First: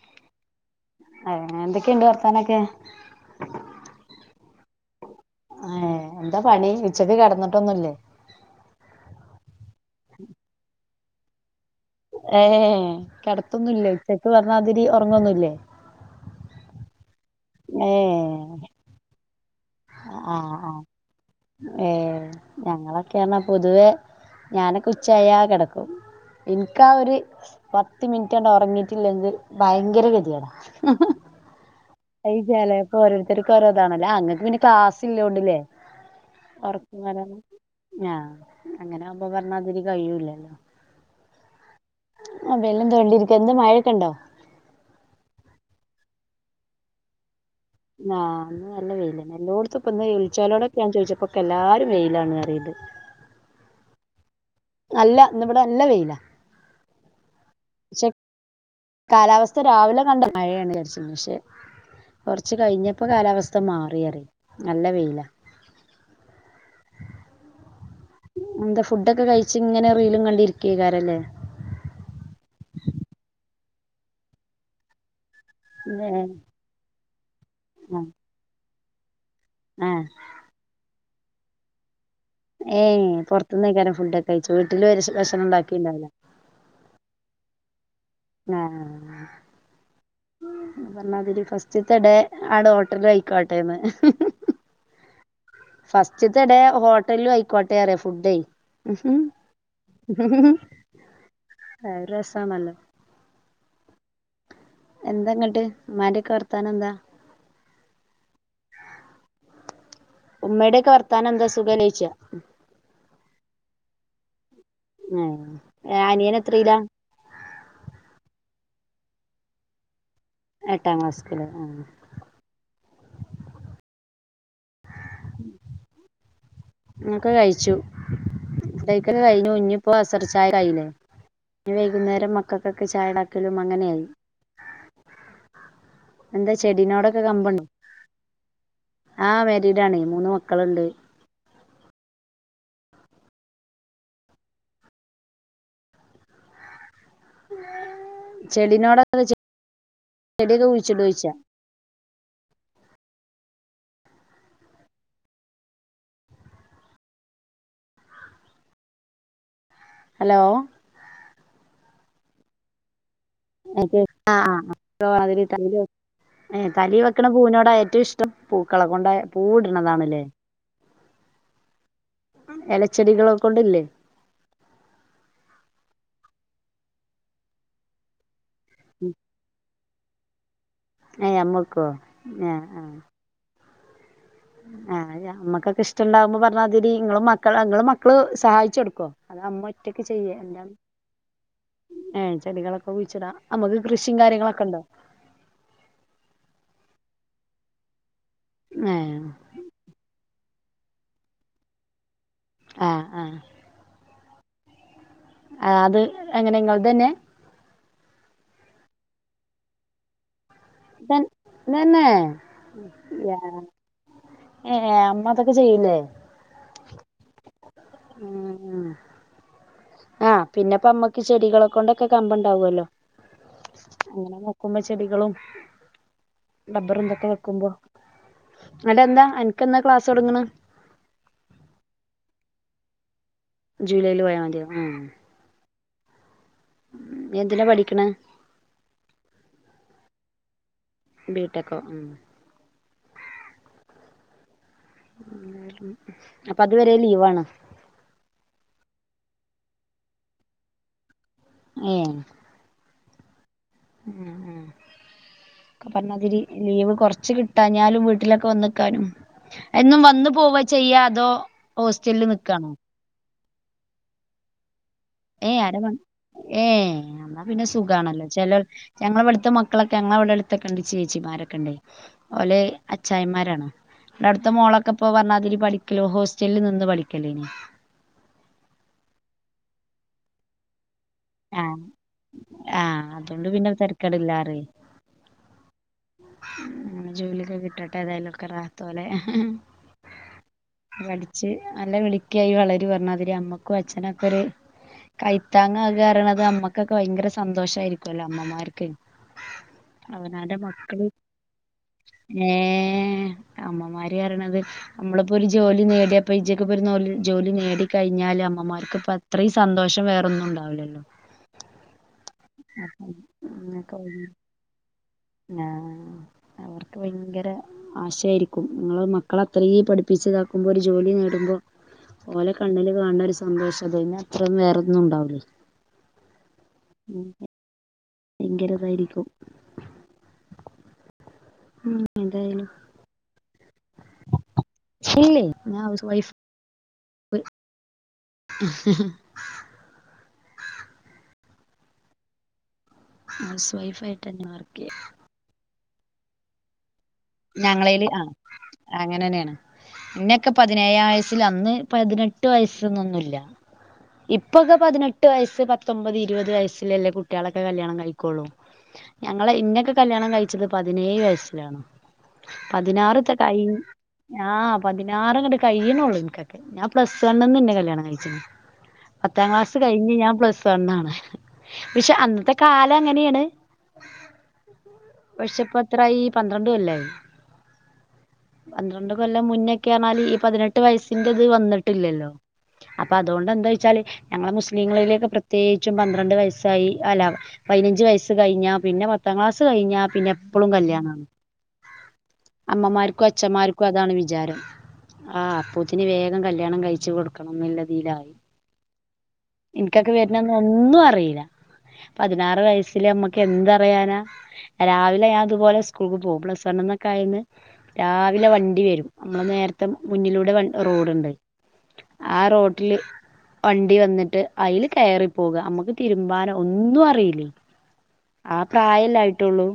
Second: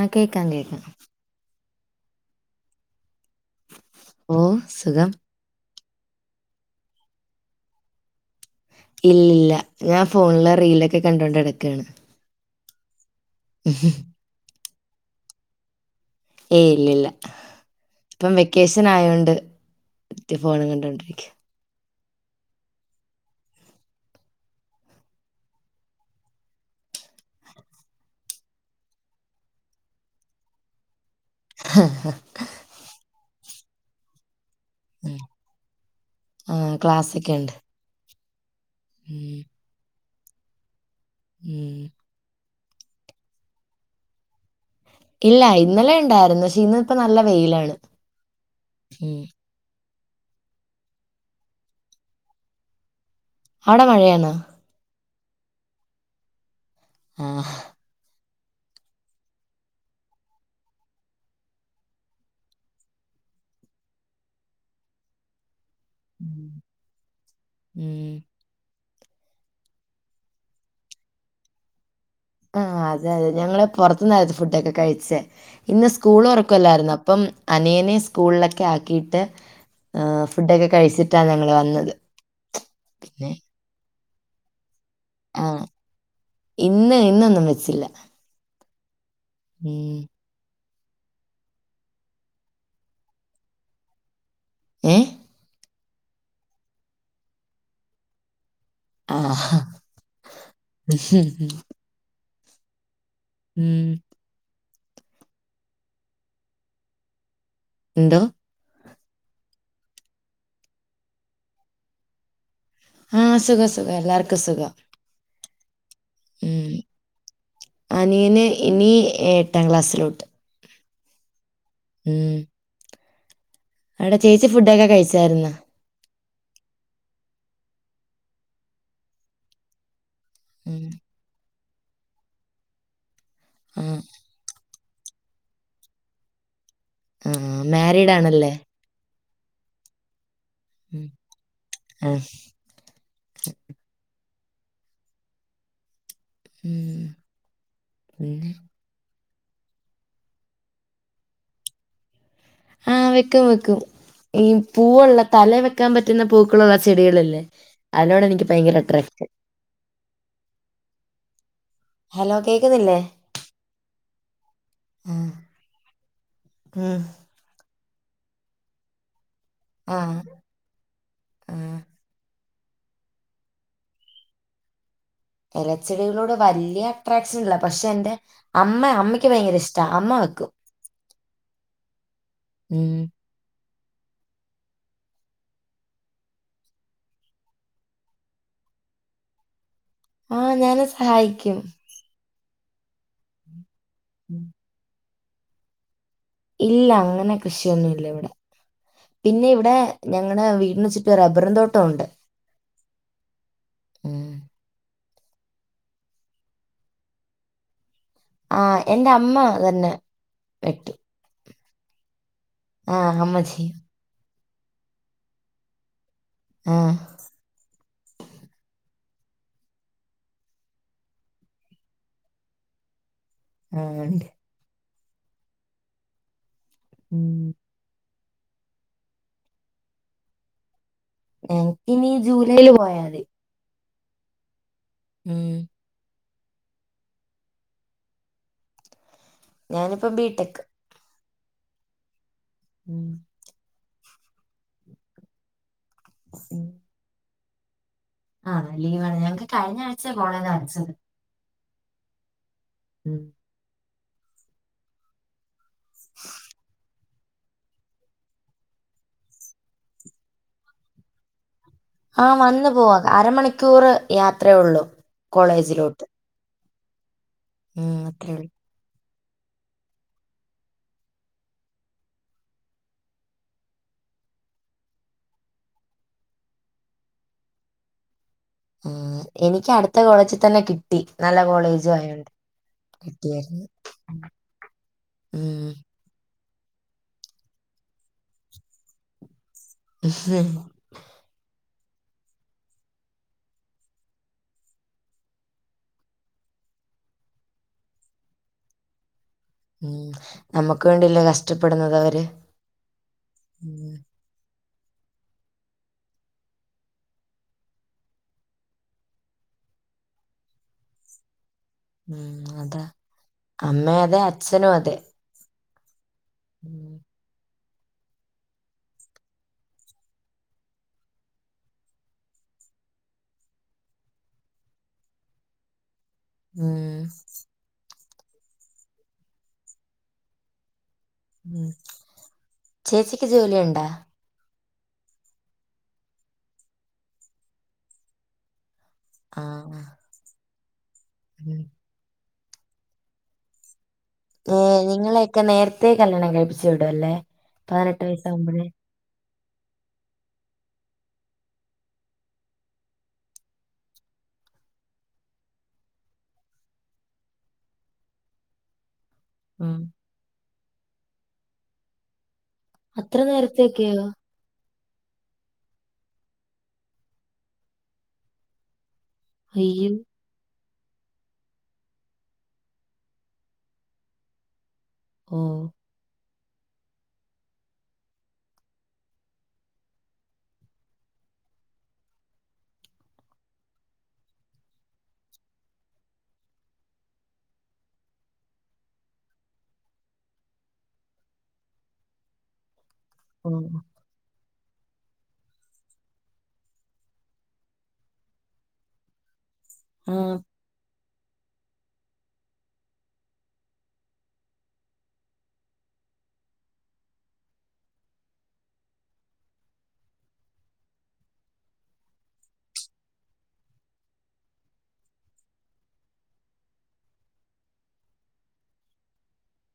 ആഹ് കേക്കാം കേക്കാം. അഹ്ഏഹ് എന്തൊക്കേണ്ട് വർത്താനൊക്കെ? ഓഹ് സുഖം. അഹ്ഏഹ്. എന്താ പണി ഉച്ചക്ക് കെടന്നിട്ടൊന്നുല്ലേ? ഇല്ലില്ല ഞാൻ ഫോണിലെ റീലൊക്കെ കണ്ടോണ്ട് കെടക്കാണ്. ഏഹ്. കെടത്തൊന്നില്ലേ ഉച്ചക്ക് പറഞ്ഞ മാതിരി ഉറങ്ങൊന്നുല്ലേ. ഏയ് ഇല്ലില്ല, ഇപ്പം ഏഹ് വെക്കേഷനായോണ്ട് ആഹ് ആഹ്. ഏഹ് ഞങ്ങളൊക്കെ പർഞ്ഞാ പൊതുവേ ഞാനൊക്ക ഉച്ചായാ കെടക്കും. ഇൻക്കാ ഒര് പത്ത് മിൻറ്റാണ്ട് ഒറങ്ങീട്ടില്ലെങ്ക് ഭയങ്കര ഗതിയേടാ. അഹ് ചെലേപ്പ ഓരോരുത്തർക്കും ഓരോ ഇതാണല്ലോ ആഹ് ഇങ്ങക്ക് പിന്നെ ക്ലാസ്സില്ലോണ്ട്ല്ലേ ആഹ് ക്ലാസ് ഒർക്ക്ങ്ങനെ ഒക്കെ ഉണ്ട് ഞാഹ് അങ്ങനാവുമ്പോ ഉം പറഞ്ഞാതിരി കഴിയൂല്ലല്ലോ. ഉം മൊബൈലിലും തോണ്ടിയിരിക്കാ. എന്താ മഴൊക്കെണ്ടോ? ഇല്ല ഇന്നലെ ഇണ്ടായിരുന്നു, പക്ഷേ ഇന്ന് പ്പം നല്ല വെയിലാണ്. ങാഹ് ഇന്ന് നല്ല ഉം വെയില്ലെന്നെ എല്ലോട്ത്തും. ഇപ്പൊന്ന് വിളിച്ചോലോടൊക്കെ ഞാൻ ചോയ്ച്ചപ്പൊക്കെ എല്ലാരും വെയിലാണ് പറയ്ണ്ട് അവടെ മഴയാണോ അല്ല ഇന്നിവടെ നല്ല വെയിലാ ആഹ് ക്ഷെ കാലാവസ്ഥ രാവിലെ കണ്ടാ മഴയാന്ന് വിചാരിച്ചീന്നു പക്ഷെ കൊർച്ച് കഴിഞ്ഞപ്പോ കാലാവസ്ഥ മാറി പറയും നല്ല വെയിലാ ഉം ഉം എന്താ ഫുഡൊക്കെ കഴിച്ചിങ്ങനെ റീലും കണ്ടിരിക്കേക്കാരം ല്ലേ ആഹ് അതെ അതെ ഞങ്ങള് പൊർത്ത്ന്നാ ത് ഫുഡൊക്കെ കഴിച്ചേ ഇന്ന് ഏ സ്കൂള് തൊറക്കുവല്ലാര്ന്നോ അപ്പം ആ അനിയനേം സ്കൂളിലൊക്കാക്കിട്ട് ആ ഏ ഫുഡൊക്കെ കഴിച്ചിട്ടാ ഞങ്ങള് വന്നത് ഏഹ് പിന്നെ പൊർത്ത്ന്നേക്കാരം ഫുഡ്ഡോക്കെ കയ്ച്ചെ വീട്ടില് ഭ ഭക്ഷണം ആഹ് ണ്ടാക്കിണ്ടാവൂല ഇന്ന് ഇന്നൊന്നും വെച്ചില്ല ആഹ് ഉം പർഞ്ഞാതിരി ഫസ്റ്റ്ത്തെഡേ ആടെ ഹോട്ടലയ്ക്കാട്ടെന്ന് ഏ ഫസ്റ്റ്ത്തെഡേ ഹോട്ടലും അയ്ക്കോട്ടെ പറയാ ഫുഡേ ആ അത് രെസാണല്ലോ ഉം എന്താന്ന്ട്ട് മ്മാന്റെക്കെ വർത്താനെന്താ എന്തോ ഉമ്മയുടെയൊക്കെ വർത്താനെന്താ സുഖല്ലേ യ്ച്ചാ ആഹ് സുഖം സുഖം എല്ലാർക്കും സുഖം ഏ എ അനിയൻ ഉം. എത്രയിലാ അനിയന് ഇനി എട്ടാം ക്ലാസ്സിലോട്ട് എട്ടാം ക്ലാസ്സ്‌ല്ക്ക് ലെ ആഹ് ആഹ് ഉം വടെ ചേച്ചി ഫുഡൊക്കെ കഴിച്ചാര്ന്ന് ഒക്കെ കഴിച്ചു ഫുഡയ്ക്കല് കയ്ഞ്ഞു ഇഞ്ഞ്പ്പൊ അസർ ചായായീലെ ഇനി വൈകുന്നേരം മക്കക്കൊക്കെ ചായണ്ടാക്കലും ആ അങ്ങനായി എന്താ ചെടിനോട് ആഹ് മാരീഡാണല്ലെ ആഹ് മാരീഡാണ് മൂന്ന് മക്കള്ണ്ട് അഹ് ഉം പിന്നെ ചെടിനോടൊക്കെ ചെ ചെടിയൊക്കെ കുയ്ച്ചിടോയ്ച്ച ആഹ് വെക്കും വെക്കും ഈ പൂവുള്ള തലേ വെക്കാൻ പറ്റുന്ന പൂക്കളുള്ള ചെടികളില്ലേ അതിനോടെനിക്ക് ഭയങ്കര അട്രാക്റ്റ് ഹലോ ഹലോ കേക്ക്ന്നില്ലേ അതെ അ അ മാതിരി തലേല് വെക്ക് ഏ തലേ ഉം. വെക്ക്ണ പൂവിനോടാ ഏറ്റുഷ് ടം പൂക്കളെ കൊണ്ട് ആ പൂവ്ട്ണതാണ്ലെ ആ എലച്ചെടികള് കൊണ്ട്ല്ലേ എലച്ചെടികളോട് വല്ല്യട്രാക്ഷൻ ഇല്ല പക്ഷെന്റെ അമ്മ അമ്മയ്ക്ക് ഭയ്ങ്കരഷ് ജാമാക്കും ഏ അമ്മക്കോ ഏ ആഹ് ഉം. ആഹ് അത് ഞമ്മക്കൊക്കെ ഇഷ്ടണ്ടാകുമ്പൊ പർഞ്ഞാ മതി ടീ ഇങ്ങളും മക്കള് ഇങ്ങളും മക്കള് സഹായിച്ചൊട്ക്കോ അതൊ അമ്മ ആഹ് ഞാനും സഹായിക്കും ഏഹ് ചെടികളൊക്കെ കുയ്ച്ചിടാ അമ്മക്ക് കൃഷിം ഉം. കാര്യങ്ങളൊക്കൊണ്ടോ? ഇല്ല അങ്ങനെ കൃഷിയൊന്നുല്ലവിടെ ഏ പിന്നിവിടെ ഞങ്ങടെ വീടിന് ചുറ്റും റബ്ബറും തോട്ടൊണ്ട് ആഹ് ആഹ് ആ ആ അത് എങ്ങനെ ഇങ്ങൾതന്നെ ആ എന്റമ്മ തന്നെ വെട്ട് തൻ തന്നെ അമ്മ യാ ചെയ്യും ഏഹ് അമ്മതൊക്കെ ചെയ്യും ലേ ആഹ് ആഹ് ആ പിന്നെപ്പമ്മക്ക് ചെടികളെ കൊണ്ടൊക്കെ കമ്പണ്ടാവോല്ലോ ആ ഉണ്ട് അങ്ങനെ നോക്കുമ്പൊ ചെടികളും ടബ്ബറും തൊക്കെ ഉം. വെക്കുമ്പൊ അവടെന്നാ അൻക്കെന്നാ ക്ലാസൊട്ങ്ങ്ണ് എൻകിനി ജൂലൈല് പോയാ മതി ജൂലൈല് പോയാ മതിയോ ആഹ് ഉം എന്തിനാ പഠിക്ക്ണ്? ഞാനിപ്പം ബി ടെക് ബി ടെക്കൊ ഉം ഉം അപ്പത് വരെ ലീവാണ് ആഹ് ലീവാണ് ഞങ്ങക്ക് കഴിഞ്ഞാഴ്ച കോളേജിൽ ആട്സ് ഉണ്ട് ഏഹ് ഉം ഉം ഉം അപ്പർഞ്ഞാതിരി ലീവ് കൊർച്ച് കി ട്ടാഞ്ഞാലും വീട്ടിലൊക്കെ വന്ന്ക്കാനും എന്നും വന്ന് പോവാ ചെയ്യാ അതോ ഹോസ്റ്റലിൽ ആ നിക്കാണോ വന്ന് പോവാ അരമണിക്കൂറ് യാത്രയൊള്ളു ഏ അരമ ഏഹ് അന്നാ പിന്നെ ഉം സുഖാണല്ലോ അത്രേ ഉള്ളൂ ചെലോ ഞങ്ങളവട്ത്തെ മക്കളൊക്കെ ഞങ്ങളവ്ടെടുത്തൊക്കെണ്ട് ചേച്ചിമാരൊക്കെണ്ടയ് ഓല് അച്ചായമ്മാരാണ് അവ്ടുത്ത മോളൊക്കെ പ്പോ പറഞ്ഞാതിരി പഠിക്കലോ ഹോസ്റ്റലിൽ നിന്ന് പഠിക്കലയ്ന് ഉം എനിക്ക് അടുത്ത കോളേജിൽ തന്നെ കി, ട്ടി ആഹ് നല്ലകോളേജും ആയോണ്ട് ആഹ് അതുകൊണ്ട് കിട്ടിയെര്ന്ന് പിന്നെ തരക്കേടില്ലാറയ് ഉം ഉം ജോലിയൊക്കെ കിട്ടട്ടെ ഏതായാലും ഒക്കെ റാഹത്ത്പോലെ പഠിച്ച് നല്ല മിടുക്കിയായി വളരു പറഞ്ഞാതിരി അമ്മക്കും അച്ഛനൊക്കൊര് കൈത്താങ്ങാകാ പറേണത് അമ്മക്കൊക്കെ ഭയങ്കര സന്തോഷായിരിക്കുവല്ലോ അമ്മമാർക്ക് ഉം അവനാന്റെ നമ്മുക്ക് മക്കള് വേണ്ടിയല്ലേ കഷ്ടപ്പെടുന്നത് അവര് ഏഹ് ഉം. അമ്മമാര് പറയ്ണത് നമ്മളിപ്പോ ഒരു ജോലി നേടിയപ്പൊ ഇജ്ജക്കെപോ ജോലി നേടി കഴിഞ്ഞാല് അമ്മമാർക്ക്പ്പൊ അത്രീം സന്തോഷം വേറൊന്നും ഉണ്ടാവൂല്ലല്ലോ ഉം അതാ അമ്മ അങ്ങനൊക്കെ അതെ അച്ഛനും അതെ ആഹ് ഉം അവർക്ക് ഭയങ്കര ആശയായിരിക്കും ഇങ്ങള് മക്കളെ അത്രീം പഠിപ്പിച്ചതാക്കുമ്പോ ഒരു ജോലി നേടുമ്പോ ഓലെ കണ്ണില് കാണ്ണ ഒരു സന്തോഷം അതിന്നെ അത്രും വേറൊന്നും ഉണ്ടാവില്ലേ ഉം ഭയങ്കരതായിരിക്കും ഉം ചേച്ചിക്ക് ജോലിയുണ്ടാ ഇല്ലല്ല ഞാൻ ഹൗസ് വൈഫ് [unintelligible] ആഹ് ഹൗസ് വൈഫായിരുന്നു ഏഹ് നിങ്ങളൊക്കെ നേരത്തെ കല്യാണം കഴിപ്പിച്ചു വിടല്ലേ ഞങ്ങളേല് ആഹ് അങ്ങനെന്നെയാണ് ന്നെക്കെ പതിനേഴാം വയസ്സില് അന്ന് പതിനെട്ട് വയസ്സന്നൊന്നുല്ല ഇപ്പൊക്കെ പതിനെട്ട് വയസ്സ് പത്തൊമ്പത് ഇരുപത് വയസ്സില്ലല്ലേ കുട്ടികളൊക്കെ കല്യാണം കഴിക്കുള്ളൂ ഞങ്ങളെ ഉം. ഇന്നൊക്കെ കല്യാണം കഴിച്ചത് പതിനേഴ് വയസ്സിലാണ് അത്ര പതിനാറ്തെ കൈ നേരത്തേക്കെയോ ആഹ് പതിനാറ് ഇങ്ങട്ട് കയ്യ്ണോള്ളു ഇൻക്കൊക്കെ ഞാൻ പ്ലസ് വണ്ന്ന് ന്നെ കല്യാണം കഴിച്ക്ണ് പത്താം ക്ലാസ് അയ്യോ കഴിഞ്ഞ് ഞാൻ പ്ലസ് വണ്ണാണ് പക്ഷെ അന്നത്തെ കാലം അങ്ങനെണ് ഓ പക്ഷെപ്പോ എത്രായി പന്ത്രണ്ട്കൊല്ലായി പന്ത്രണ്ട് കൊല്ലം മുന്നെക്കെയർണാൽ ഈ പതിനെട്ട് വയസ്സിന്റെത് വന്നിട്ടില്ലല്ലോ അപ്പൊ അതോണ്ട് എന്താച്ചാല് ഞങ്ങളെ മുസ്ലിങ്ങളിലേക്കെ പ്രത്യേകിച്ചും പന്ത്രണ്ട് വയസ്സായി അല പതിനഞ്ച് വയസ്സ് കഴിഞ്ഞാ പിന്നെ പത്താം ക്ലാസ് കഴിഞ്ഞ പിന്നെ എപ്പളും കല്യാണാണ് അമ്മമാർക്കും ഓ അച്ഛമാർക്കും അതാണ് വിചാരം ആഹ് അപ്പൂത്തിന് വേഗം കല്യാണം കഴിച്ചു കൊടുക്കണംന്നുള്ളതീലായി ആ ഇന്ക്കൊക്കെ വര്ണന്ന് ഒന്നും അറീല്ല പതിനാറ് വയസ്സില് നമ്മക്ക് എന്തറിയാനാ രാവിലെ ഞാൻ അതുപോലെ സ്കൂൾക്ക് പോകും പ്ലസ് വണ്ന്നൊക്കെ ആയിന്ന് രാവിലെ വണ്ടിവെരും നമ്മൾ നേരത്തെ മുന്നിലൂടെ വ റോഡുണ്ട് ആ റോട്ടില് വണ്ടി വന്നിട്ട് അയിൽ കയറിപ്പോക അമ്മക്ക് തിരുമ്പാനോ ഒന്നും അറീലെ ആ പ്രായല്ലേ ആയിട്ടുള്ളൂ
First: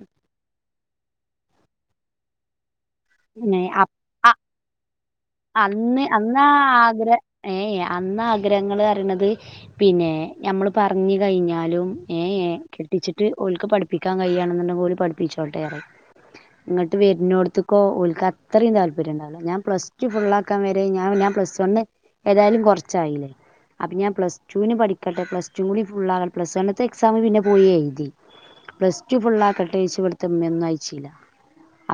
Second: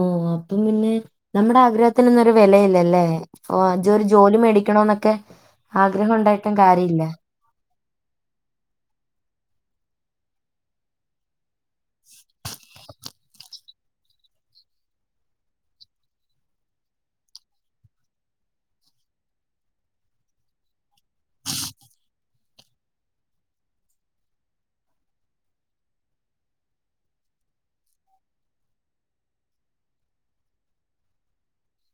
ഓഹ് അപ്പം പിന്നെ നമ്മുടെ ആഗ്രഹത്തിനൊന്നും ഒരു വിലയില്ലല്ലേ ഓഹ് ഇജ്ജ് ഒരു അ ജോലി മേടിക്കണം എന്നൊക്കെ ആഗ്രഹം ഉണ്ടായിട്ടും കാര്യല്ല ഏയ് അന്ന് ആഗ്രഹങ്ങള് പറയ്ണത് പിന്നെ ഞമ്മള് പറഞ്ഞ് കഴിഞ്ഞാലും ഏഹ് ഏഹ് കെട്ടിച്ചിട്ട് ഓല്ക്ക് പഠി പടിപ്പിക്കാൻ കഴിണെന്നുണ്ടെങ്കി ഓല് പഠിപ്പിച്ചോട്ടെ ഇങ്ങട്ട് വര്ന്നോട്ത്ത് ഇക്കൊ ഓല്ക്ക് അത്രയും താല്പര്യണ്ടാവുല്ല ഞാൻ പ്ലസ് ടു ഫുള്ളാക്കാൻ വരെ ഞാൻ ഞാൻ പ്ലസ് വണ്ണ് ഏതായാലും കുറച്ചായില്ലേ അത്ഞാൻ പ്ലസ് ടുന് പഠിക്കട്ടെ പ്ലസ ടു കൂടി ഫുകള്ളാ പ്ലസ് വണ്ണ്ത്തെ എസാം പിന്നെ പോയി എഴുതി പ്ലസ് ടു ഫുള്ളക്കട്ടെ ചോയിച്ച് ഇവിട്ത്തെ ഉമ്മന്നും അയച്ചില്ല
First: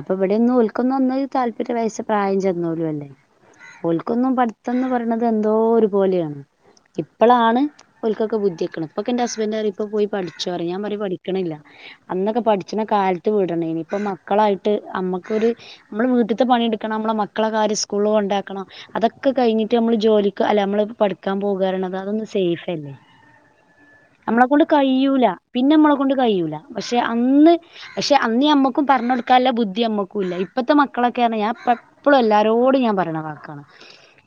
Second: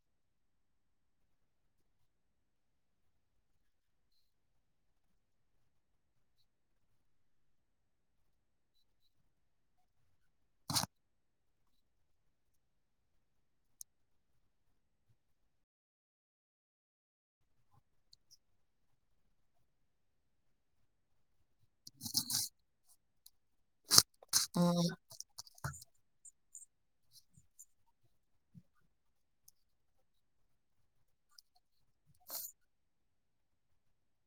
അപ്പൊ ഇവിടൊന്നും ഓല് ക്കൊന്നും ഒന്നത് താല്പര്യ വയസ്സ് പ്രായം ചെന്നോലും അല്ലേ ഓൽക്കൊന്നും പഠിത്തംന്ന് പറയ്ണത് എന്തോ ഒര് പോലെയാണ് ഇപ്പളാണ് ഓല്ക്കൊക്കെ ബുദ്ധി വക്ക്ണത് ഇപ്പൊക്കെ ഇന്റെ ഹസ്ബൻഡ് പറയും ഇപ്പൂ പോയി പഠിച്ചോ പറിം ഞാൻ പറിം പഠിക്ക്ണില്ല അന്നൊക്കെ പഠിച്ച്ണ കാലത്ത് വിടണേനി ഇപ്പം മക്കളായിട്ട് അമ്മക്കൊര് നമ്മള് വീട്ടിത്തെ പണിയെടുക്കണം നമ്മളെ മക്കളെ കാര്യം സ്കൂള് കൊണ്ടാക്കണം അതൊക്കെ കഴിഞ്ഞിട്ട് നമ്മള് ജോലിക്ക് അല്ല നമ്മള് പഠിക്കാൻ പോക പറിണത് അതൊന്നും സേഫല്ല നമ്മളെ ആ കൊണ്ട് കഴിയൂല പിന്നെ നമ്മളെ കൊണ്ട് കഴൂല പക്ഷെ അന്ന് പക്ഷെ അന്ന് നമ്മക്കും പറഞ്ഞ് കൊടുക്കാല്ല ബുദ്ധി നമ്മക്കും ഇല്ല ഇപ്പത്തെ മക്കളൊക്കെ പറഞ്ഞ ഞാൻ ഇപ്പളും എല്ലാരോടും ഞാൻ പറയ്ണ വക്കാണ്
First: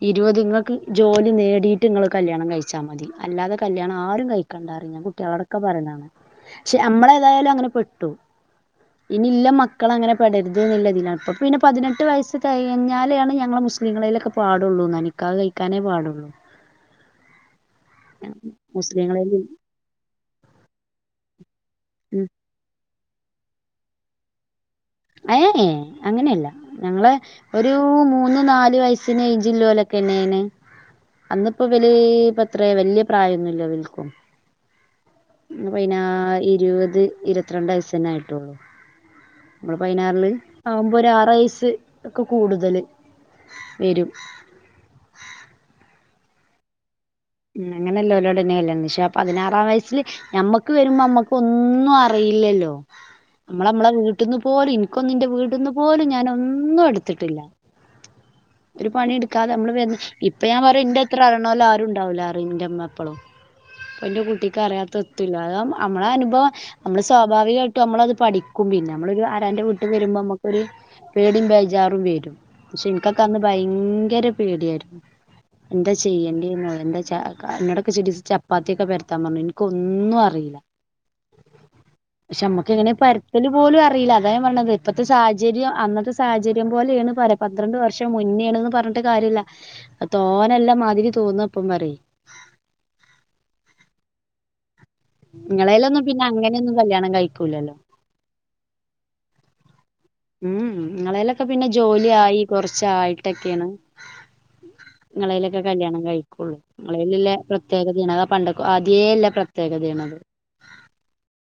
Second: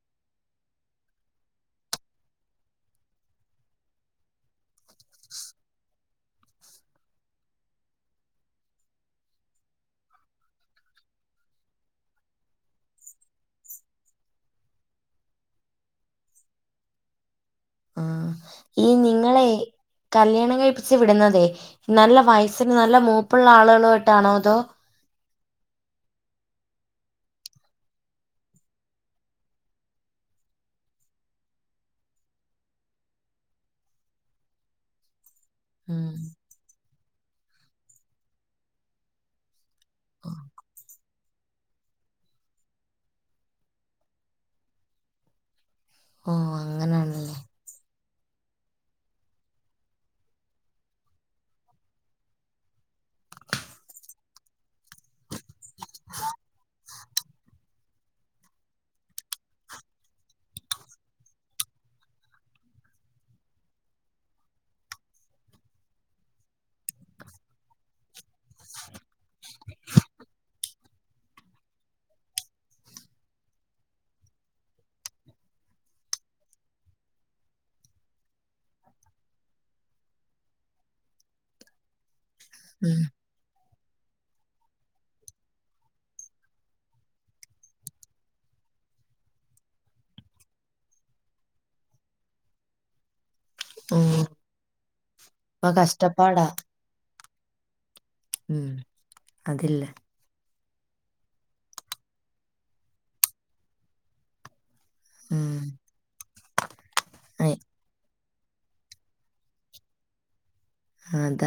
ഇരുപത് ഇങ്ങക്ക് ജോലി നേടിയിട്ട് നിങ്ങൾ കല്യാണം കഴിച്ചാൽ മതി അല്ലാതെ കല്യാണം ആരും കഴി ക്കണ്ട പറിം ഞാൻ കുട്ടികളൊടൊക്കെ പറയുന്നതാണ് പക്ഷെ നമ്മള് ഏതായാലും അങ്ങനെ പെട്ടു ഇനില്ല മക്കള് അങ്ങനെ പെടരുത് എന്നുള്ള ഇതിലാ അപ്പൊ പിന്നെ പതിനെട്ട് വയസ്സ് കഴിഞ്ഞാലേ ആണ് ഞങ്ങൾ മുസ്ലീങ്ങളിലൊക്കെ പാടുള്ളൂന്നാ നിക്കാഹ് കഴിക്കാനേ പാടുള്ളൂ ആ ഈ മുസ്ലിങ്ങളേല് നിങ്ങളെ യ് കല്യാണം കഴിപ്പിച്ച് വിടുന്നതെ നല്ല ഉം വയസ്സിന് നല്ല മൂപ്പുള്ള ആളുകളോടാണോ അതോ ഏ ഏ അങ്ങനെയല്ല ഞങ്ങളെ ഒരു മൂന്ന് നാല് വയസിന് ഏജ്ല്ലൊലൊക്കെണ് ണ് അന്ന്പ്പോ ഇവല് ഇപ്പത്ര വല്യ പ്രായൊന്നുല്ല ഇവൽക്കും പിനാ ഉം. ഇരുപത് ഇരത്തിരണ്ട് വയസ്സ് തന്നെ ആയിട്ടുള്ളു നമ്മള് പയനാറില് ആകുമ്പോ ഒരു ആറ് വയസ് ഒക്കെ കൂടുതല് വരും ഓ അങ്ങനെ ഉം അങ്ങനല്ലോലോട് തന്നെ കല്യാണം പക്ഷേ ആ പതിനാറാം വയസ്സില് ഞമ്മക്ക് വരുമ്പോ നമ്മക്ക് ഒന്നും അറിയില്ലല്ലോ നമ്മള് നമ്മളെ വീട്ടീന്ന് പോലും എനിക്കൊന്നും ആന്റെ വീട്ടിന്ന് പോലും ഞാനൊന്നും എടുത്തിട്ടില്ല ഒരു പണിയെടുക്കാതെ നമ്മൾ ഇപ്പൊ ഞാൻ പറയും ഇന്റെ എത്ര അറിണോല്ല് ആരു ണ്ടാവുല പറിം ഇന്റെമ്മ എപ്പളും ഇപ്പ ഇന്റെ കുട്ടിക്ക് അറിയാത്ത എത്തുല്ല അത് നമ്മളെ അനുഭവം നമ്മള് സ്വാഭാവികായിട്ടും നമ്മളത് പഠി ക്കും പിന്നെ നമ്മളൊരു ആരാന്റെ വീട്ട് വരുമ്പം നമുക്കൊരു പേടിം ബേജാറും വരും പക്ഷെ ഇൻക്കൊക്കെ അന്ന് ഭയങ്കര പേടിയായിരുന്നു എന്താ ചെയ്യേണ്ടി ഒന്നും അറി എന്താ വെച്ചാക്ക എന്നോടൊക്കെ ചിരി ചപ്പാത്തിയൊക്കെ പരത്താൻ പറഞ്ഞു എനിക്കൊന്നും അറിയില്ല പക്ഷെ നമ്മക്കെങ്ങനെ ഉം. പര ത്തല് പോലും അറിയില്ല അതാ ഞാൻ പറിണത് ഇപ്പത്തെ സാഹചര്യം അന്നത്തെ സാഹചര്യം പോലെയാണ് പര പന്ത്രണ്ട് വർഷം മുന്നേണ്ന്ന് പറഞ്ഞിട്ട് കാര്യമില്ല തോനെല്ലാം മാതിരി തോന്നപ്പം പറിം ഉം ഇപ്പൊ ഇങ്ങളേലൊന്നും പിന്നെ കഷ്ടപ്പാടാ അങ്ങനെയൊന്നും കല്യാണം കഴിക്കൂലല്ലോ ഉം അതില്ല ഇങ്ങളേലൊക്കെ പിന്നെ ജോലി ആയി കൊറച്ചായിട്ടൊക്കെയാണ് ഉം. നിങ്ങളയിലൊക്കെ കല്യാണം കഴിക്കുള്ളൂ ങ്ങളയിലിള്ളെ അയ് പ്രത്യേകതേണ് പണ്ടക്കെ ആദ്യേള്ള പ്രത്യേകതേണത് അതാ